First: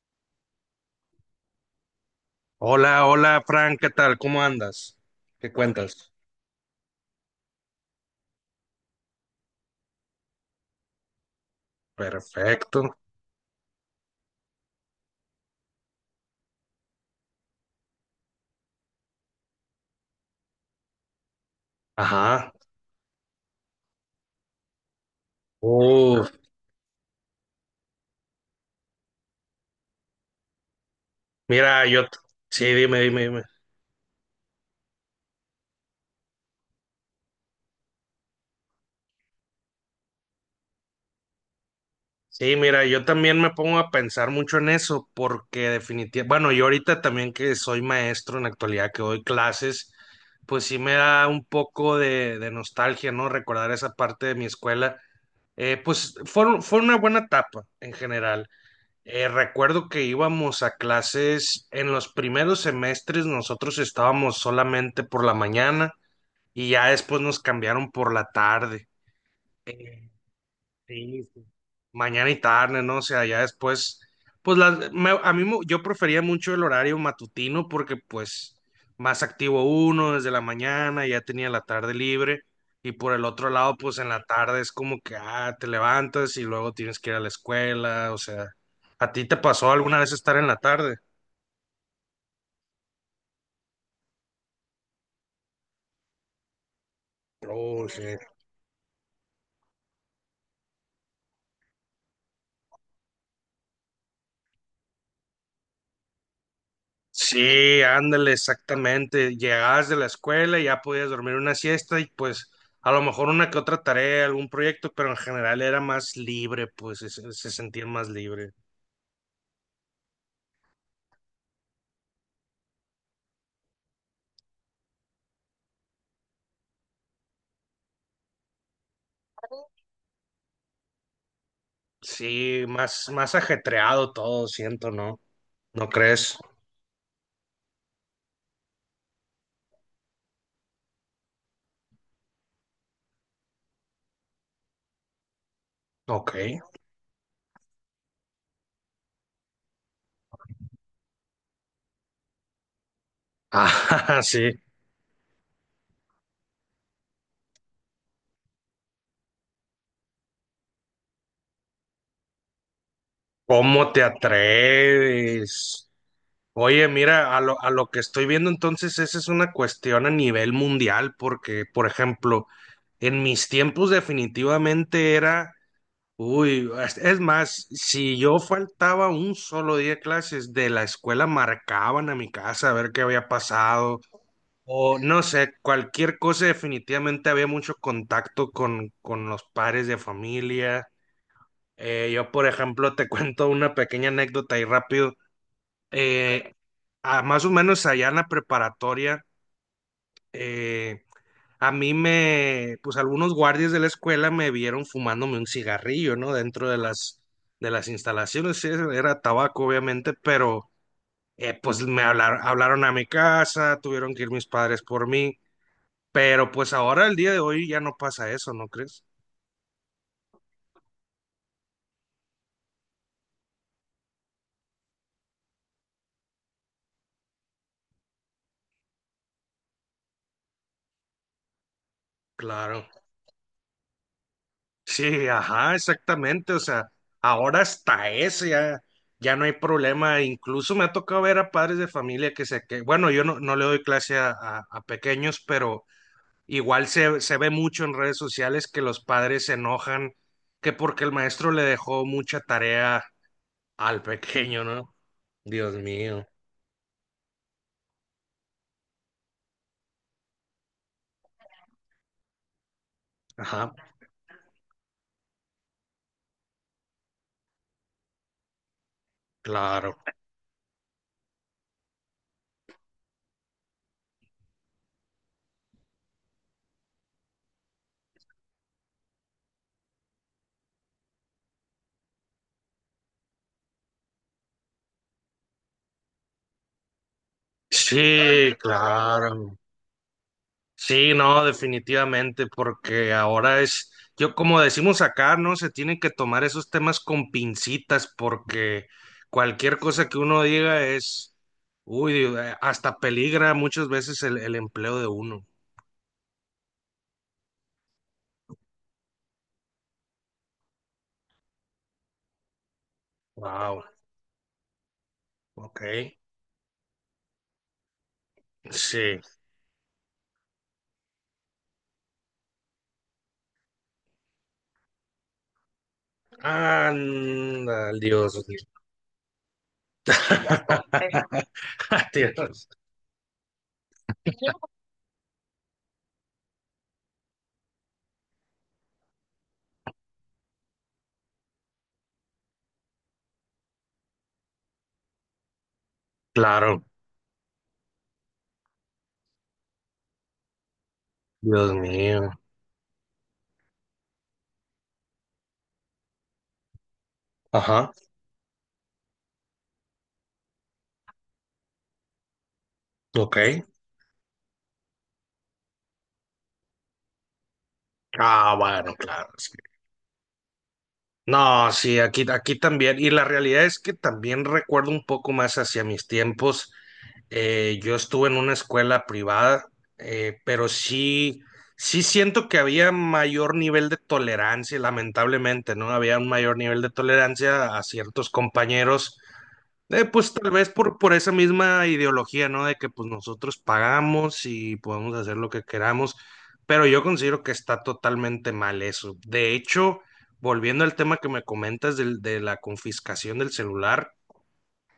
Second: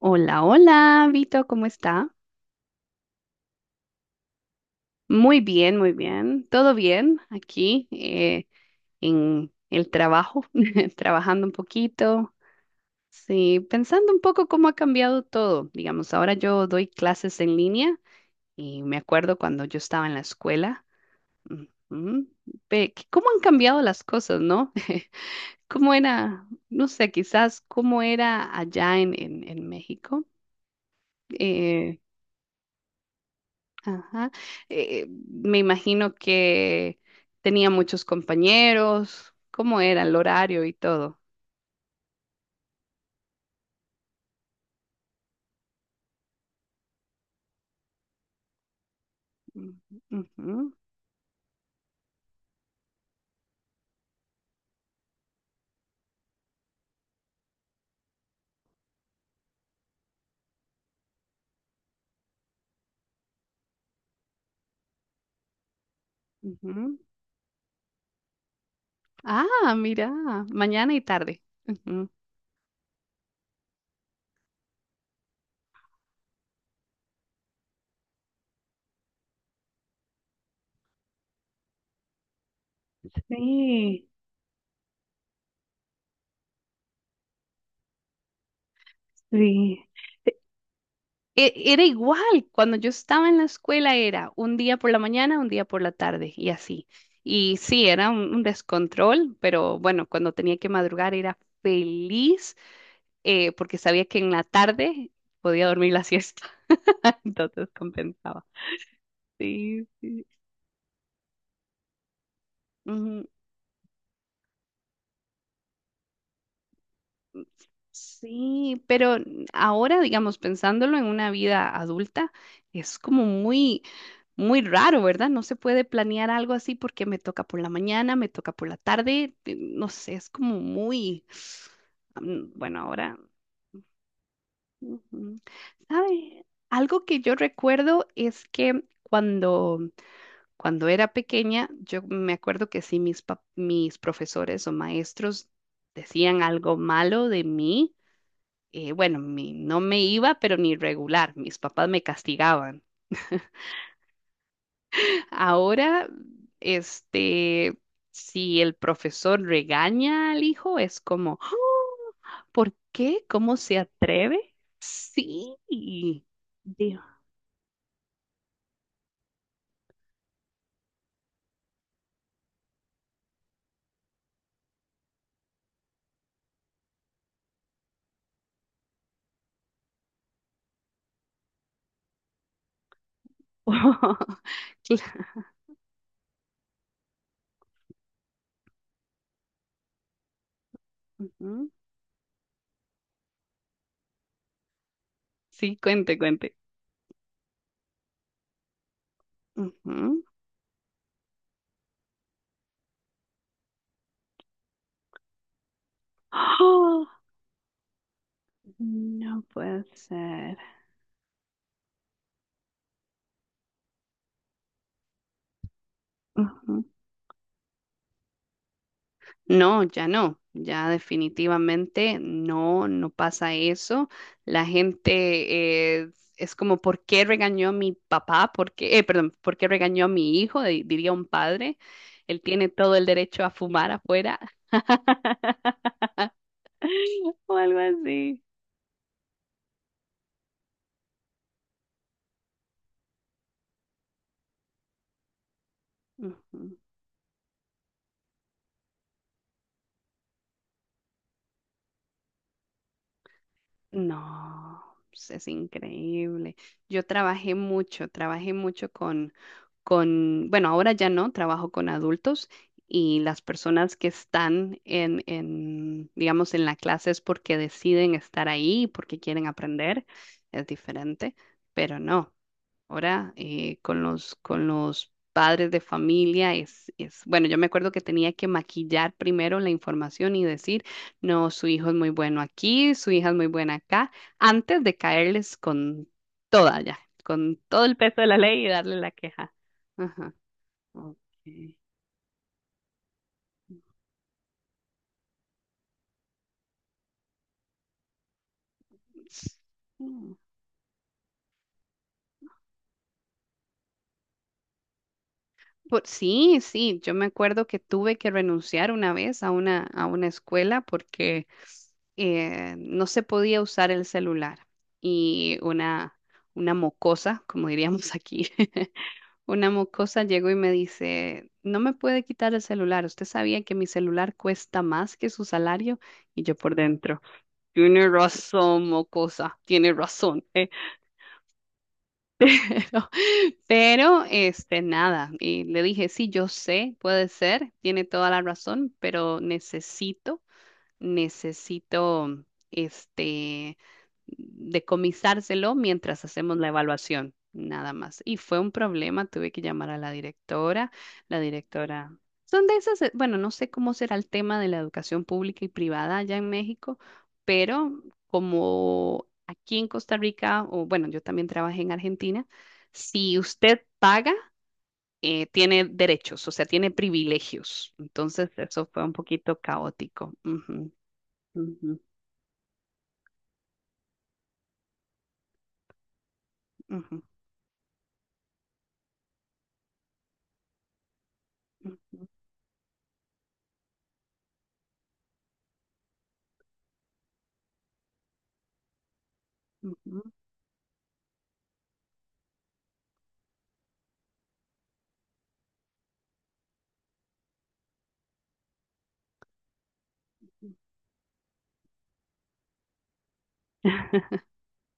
Hola, hola, Vito, ¿cómo está? Hola, hola, Frank, ¿qué tal? ¿Cómo andas? Muy ¿Qué bien, muy cuentas? bien. ¿Todo bien aquí en el trabajo? Trabajando un poquito. Perfecto. Sí, pensando un poco cómo ha cambiado todo. Digamos, ahora yo doy clases en línea y me acuerdo cuando yo estaba en la escuela. Ujú. Ajá. ¿Cómo han cambiado las cosas, no? ¿Cómo Uf, era, no sé, quizás cómo era allá en México? mira, Eh, sí, dime. Ajá. Me imagino que tenía muchos compañeros. ¿Cómo era el horario y todo? Sí, mira, yo también me pongo a pensar mucho en eso porque definitivamente, bueno, yo ahorita también que soy maestro en la actualidad, que doy Mm, clases, pues ujú, sí me da un poco de nostalgia, ¿no? Recordar esa parte de mi escuela. Pues fue una buena etapa en general. Recuerdo que íbamos a clases en los primeros semestres, nosotros estábamos solamente por la mañana y ya ujú. después nos cambiaron por la tarde. Ah, mira, Eh, mañana y Sí, tarde. sí. Ujú. Mañana y tarde, ¿no? O sea, ya después, pues a yo prefería mucho el horario matutino porque pues más activo uno desde la mañana, ya tenía la tarde libre y por el otro lado, pues Sí, en la tarde es como que, ah, te levantas y luego tienes que ir a la escuela, o sea, ¿a ti te pasó sí. alguna vez estar en la tarde? Era igual, cuando yo estaba en la escuela era un día por la mañana, un día por la tarde y así. Y sí, Oh, era sí. un descontrol, pero bueno, cuando tenía que madrugar era feliz porque sabía que en la tarde podía dormir la siesta. Entonces Sí, ándale, compensaba. exactamente. Sí, Llegabas de la sí. escuela y ya podías dormir una siesta y pues a lo Ujú. mejor una que otra tarea, algún proyecto, pero en general era más libre, pues se sentían más libre. Sí, pero ahora, digamos, pensándolo en una vida adulta, es como muy raro, ¿verdad? No se puede planear algo así porque me toca por la mañana, me toca por la tarde, no sé, es como muy, Sí, bueno, más, ahora, más ajetreado todo, siento, ¿no? ujú. ¿No crees? ¿Sabe? Algo que yo recuerdo es que cuando era pequeña, yo me acuerdo que sí, mis profesores o maestros Ok. decían algo malo de mí. Bueno, no me iba, pero ni regular. Mis papás me castigaban. Ah, sí. Ahora, este, si el profesor regaña al hijo, es como, "Ah, ¿por qué? ¿Cómo se ¿Cómo te atreve? atreves? Sí. Oye, Dios. mira, a lo que estoy viendo entonces, esa es una cuestión a nivel mundial, porque, por ejemplo, en mis tiempos definitivamente era. Uy, es más, si yo faltaba un solo día de clases de la escuela, marcaban a mi casa a ver qué había pasado, o no Cla- sé, cualquier cosa, definitivamente había mucho contacto con los padres de familia. Ujú. Yo, por ejemplo, te cuento una pequeña anécdota ahí rápido. Sí, cuente, Eh, cuente. Más o menos allá en la preparatoria, Ujú. eh, a mí me, pues algunos guardias de la escuela me vieron fumándome un cigarrillo, ¿no? Dentro ¡Ah! De las instalaciones, sí, era No tabaco, puede obviamente, ser. pero pues me hablaron a mi casa, tuvieron que ir mis padres por mí, pero pues Ujú. ahora, el día de hoy, ya no pasa eso, ¿no crees? No, ya no, ya definitivamente no, no pasa eso. La gente es como, ¿por qué regañó a mi papá? ¿Por qué, perdón, ¿por qué regañó a mi hijo? Diría un padre. Él tiene Claro. todo el derecho a fumar afuera Sí, ajá, exactamente, o sea, o ahora algo hasta así. eso ya, ya no hay problema, incluso me ha tocado ver a padres de familia que, bueno, yo no, no le doy clase a a pequeños, pero Ujú. igual se ve mucho en redes sociales que los padres se enojan que porque el maestro le dejó mucha tarea al pequeño, No, ¿no? pues, es Dios mío. increíble. Yo trabajé mucho con, bueno, ahora ya no, trabajo con adultos y las Ajá, personas que están digamos, en la clase es porque deciden estar ahí, porque quieren claro. aprender, es diferente, pero no ahora con los padres de familia bueno, yo me acuerdo que tenía que maquillar primero la información y decir, no, su hijo es muy bueno aquí, su hija es muy buena acá, antes de caerles con toda ya, con todo el peso de la Sí, ley y darle la queja. claro. Ajá. Sí, Ok. no, definitivamente, porque ahora es, yo como decimos acá, ¿no? Se tienen que tomar esos temas con pincitas porque cualquier cosa que Mm. uno diga es, uy, hasta peligra muchas veces el empleo de uno. Sí, sí, yo me acuerdo que tuve que renunciar una vez a a una escuela porque no se podía Wow, usar el celular y ok. Una mocosa, como diríamos aquí, Sí. una mocosa llegó y me dice, no me puede quitar el celular, usted sabía que mi celular cuesta más que su salario y yo por dentro, Anda, tiene Dios mío. razón, mocosa, tiene razón. Eso. Dios. Pero, pero, nada, y le dije, sí, yo sé, puede ser, tiene toda la razón, pero necesito este decomisárselo mientras hacemos la Claro, evaluación, nada más. Y fue un problema, tuve que llamar a la directora, la Dios directora. mío. Son de esas, bueno, no sé cómo será el tema de la educación pública y privada allá en México, Ajá, pero como aquí en Costa Rica, o bueno, yo también trabajé en Argentina, ok. si usted paga, tiene derechos, o sea, tiene privilegios. Entonces, Ah, eso bueno, fue un claro. Sí. poquito caótico. Ujú. No, Ujú, sí, aquí, aquí también. Y la realidad es que también recuerdo un poco más hacia mis tiempos. ujú, Yo estuve en una escuela privada, pero sí, sí ujú, siento que había mayor nivel de tolerancia, lamentablemente, ¿no? Había un mayor nivel de tolerancia a ciertos compañeros. Ujú, Pues tal vez por esa misma ideología, ¿no? De que pues nosotros pagamos y podemos hacer lo que queramos, pero yo considero que está totalmente mal eso. De hecho, ujú. volviendo al tema que me comentas de la confiscación del celular,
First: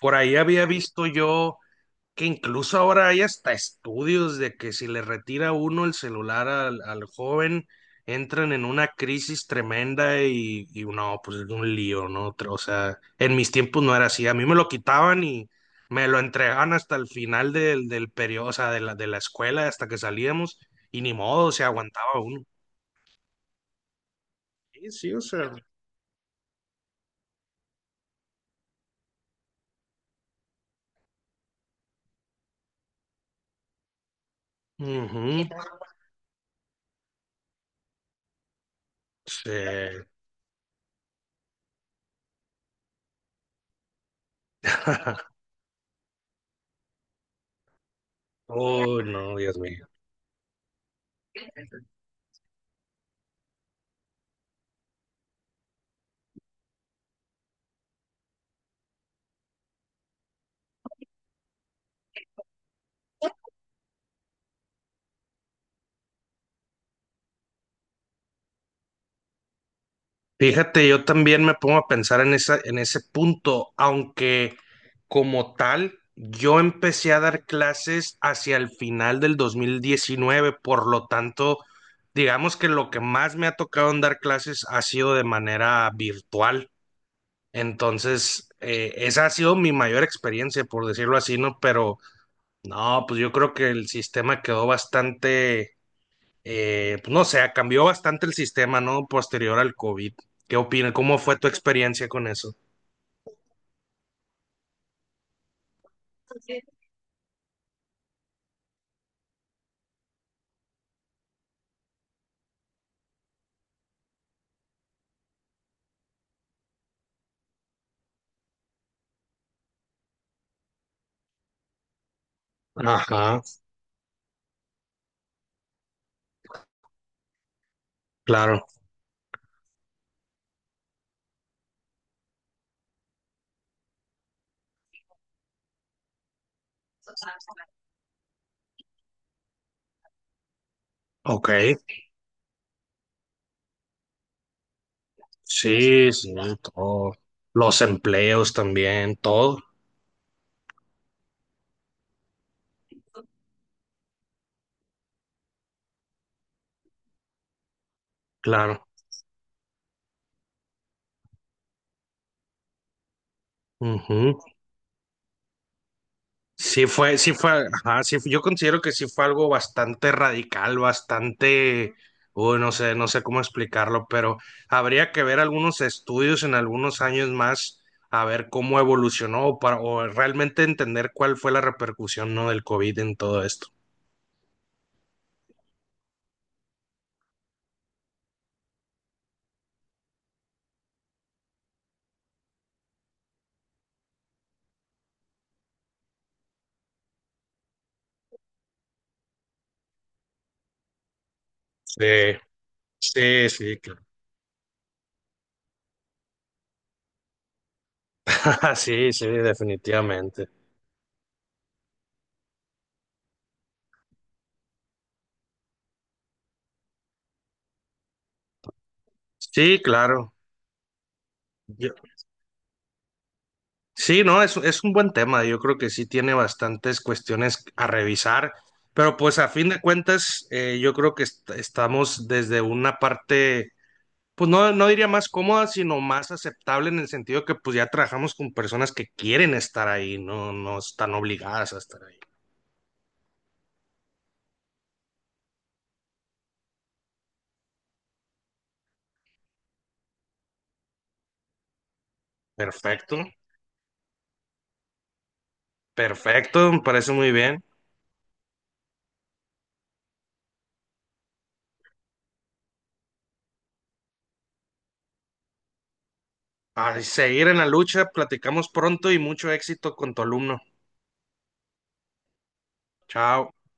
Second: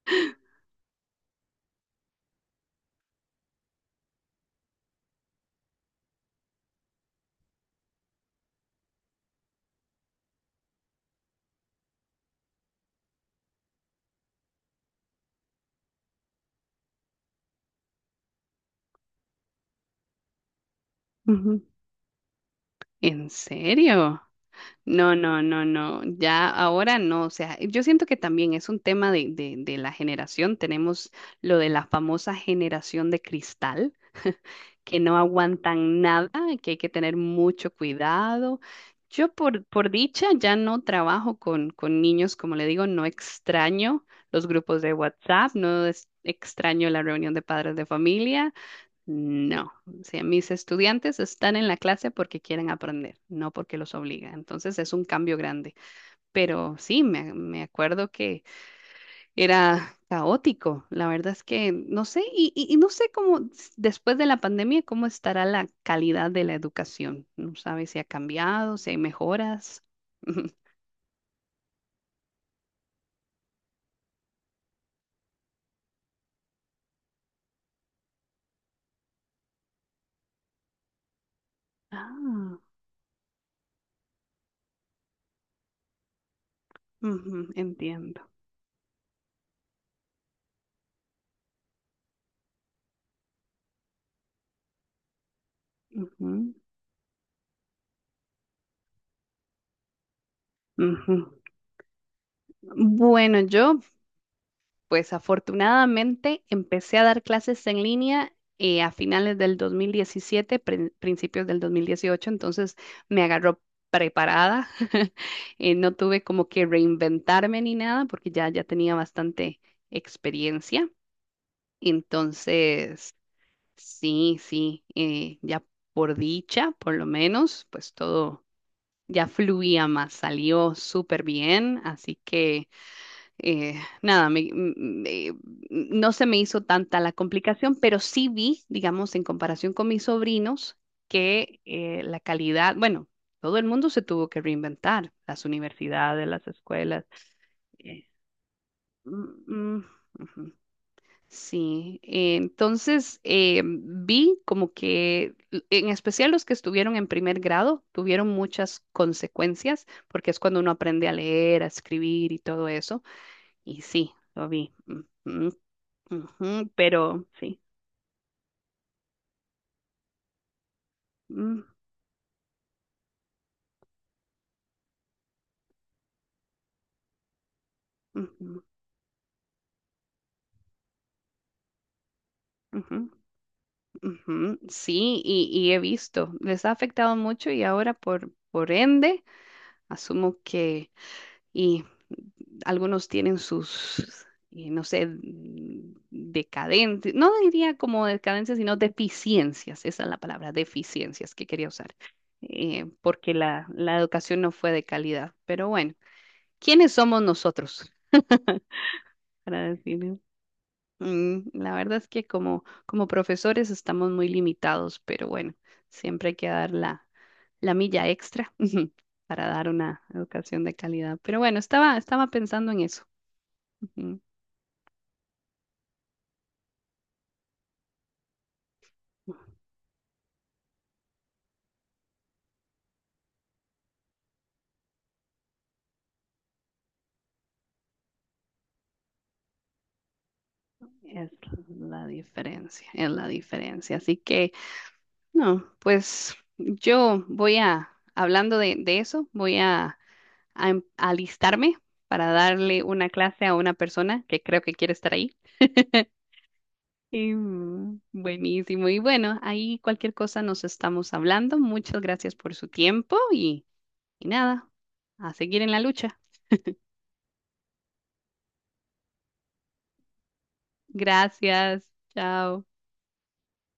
por ahí había visto yo que incluso ahora hay hasta estudios de que si le retira uno el celular al joven, entran en una crisis tremenda y no, pues es un lío, ¿no? O sea, en mis tiempos no era así, a mí me lo quitaban y me lo entregaban hasta el final del periodo, o sea, de de la escuela, hasta que salíamos y ni modo, Ujú. se aguantaba uno. ¿En serio? Sí, No, sí, o no, sea. no, no. Ya ahora no. O sea, yo siento que también es un tema de la generación. Tenemos lo de la famosa generación de cristal, que no Ujú, aguantan nada, que hay que tener mucho cuidado. Yo por sí. dicha ya no trabajo con niños, como le digo, no extraño los grupos de WhatsApp, no es- extraño la reunión de padres de familia. Oh, no, Dios No, mío. si mis estudiantes están en la clase porque quieren aprender, no porque los obliga. Entonces es un cambio grande. Pero sí, me acuerdo que era caótico. La verdad es que no sé, y no sé después de la pandemia, cómo estará la calidad de la educación. No sabes si ha cambiado, si hay mejoras. Fíjate, yo también me pongo a pensar en esa, en ese punto, aunque como tal, yo empecé a dar clases hacia el final del 2019, por lo tanto, digamos Ah, que lo que más me ha tocado en dar clases ha sido de manera virtual. ujú, entiendo. Entonces, esa ha sido mi mayor experiencia, por decirlo así, ¿no? Pero no, pues yo creo que el sistema quedó bastante, Ujú, pues no sé, cambió bastante el sistema, ¿no? Posterior al COVID. ¿Qué opinas? ujú. ¿Cómo fue tu experiencia con eso? Bueno, yo pues afortunadamente empecé a dar clases en línea a finales del 2017, principios del 2018, entonces me agarró preparada. No tuve como que reinventarme ni nada porque ya tenía bastante experiencia. Entonces, Ajá, sí, sí, ya por dicha, por lo menos, pues todo claro. ya fluía más, salió súper bien, así que eh, nada, me- no se me hizo tanta la complicación, pero sí vi, digamos, en comparación con mis sobrinos, Ok. que la calidad, bueno, todo el mundo se tuvo que reinventar, las Sí, universidades, sí, las escuelas. todo. Los eh, empleos también, todo. mm, mm, ujú. Sí, entonces vi como que, en especial los que estuvieron en primer grado, tuvieron muchas Claro. consecuencias, porque es cuando uno aprende a leer, a escribir y todo eso. Y sí, Ujú. lo vi. Mm, mm, ujú, pero Sí sí. fue, ajá, yo considero que sí fue algo bastante radical, Mm, bastante, uy, no sé, no sé cómo explicarlo, pero habría que ver algunos estudios en algunos años más a ver ujú, cómo evolucionó o para, o realmente entender cuál fue la repercusión, ¿no? del COVID ujú, en todo esto. ujú. Sí, y he visto. Les ha afectado mucho y ahora por ende, asumo que y algunos tienen sus, y no sé, decadentes, no diría como decadencias, sino deficiencias. Esa es la palabra, deficiencias que quería usar. Sí, Porque sí, sí, la claro. educación no fue de calidad. Pero bueno, ¿quiénes somos nosotros Sí, sí, para decirlo? definitivamente. Mm, la verdad es que como, como profesores estamos muy limitados, pero bueno, siempre hay que dar la milla extra para dar Sí, una claro. educación de calidad. Pero bueno, estaba, estaba pensando en eso. Ujú. Sí, no, es un buen tema. Yo creo que sí tiene bastantes cuestiones a revisar, pero pues a fin de cuentas, yo creo que estamos desde una parte, pues no, no diría más cómoda, sino más aceptable en el sentido que pues ya trabajamos con personas que quieren estar ahí, no, no están Es obligadas a estar la ahí. diferencia, es la diferencia. Así que, no, pues yo voy a, hablando de eso, voy a, a alistarme para darle una Perfecto, clase a una persona que creo que quiere estar ahí. perfecto, me parece muy Eh, bien. Buenísimo. Y bueno, ahí cualquier cosa nos estamos hablando. Muchas gracias por su tiempo y nada, a seguir en la lucha. A seguir en la lucha, platicamos pronto y mucho éxito con tu alumno. Gracias. Chao. Chao.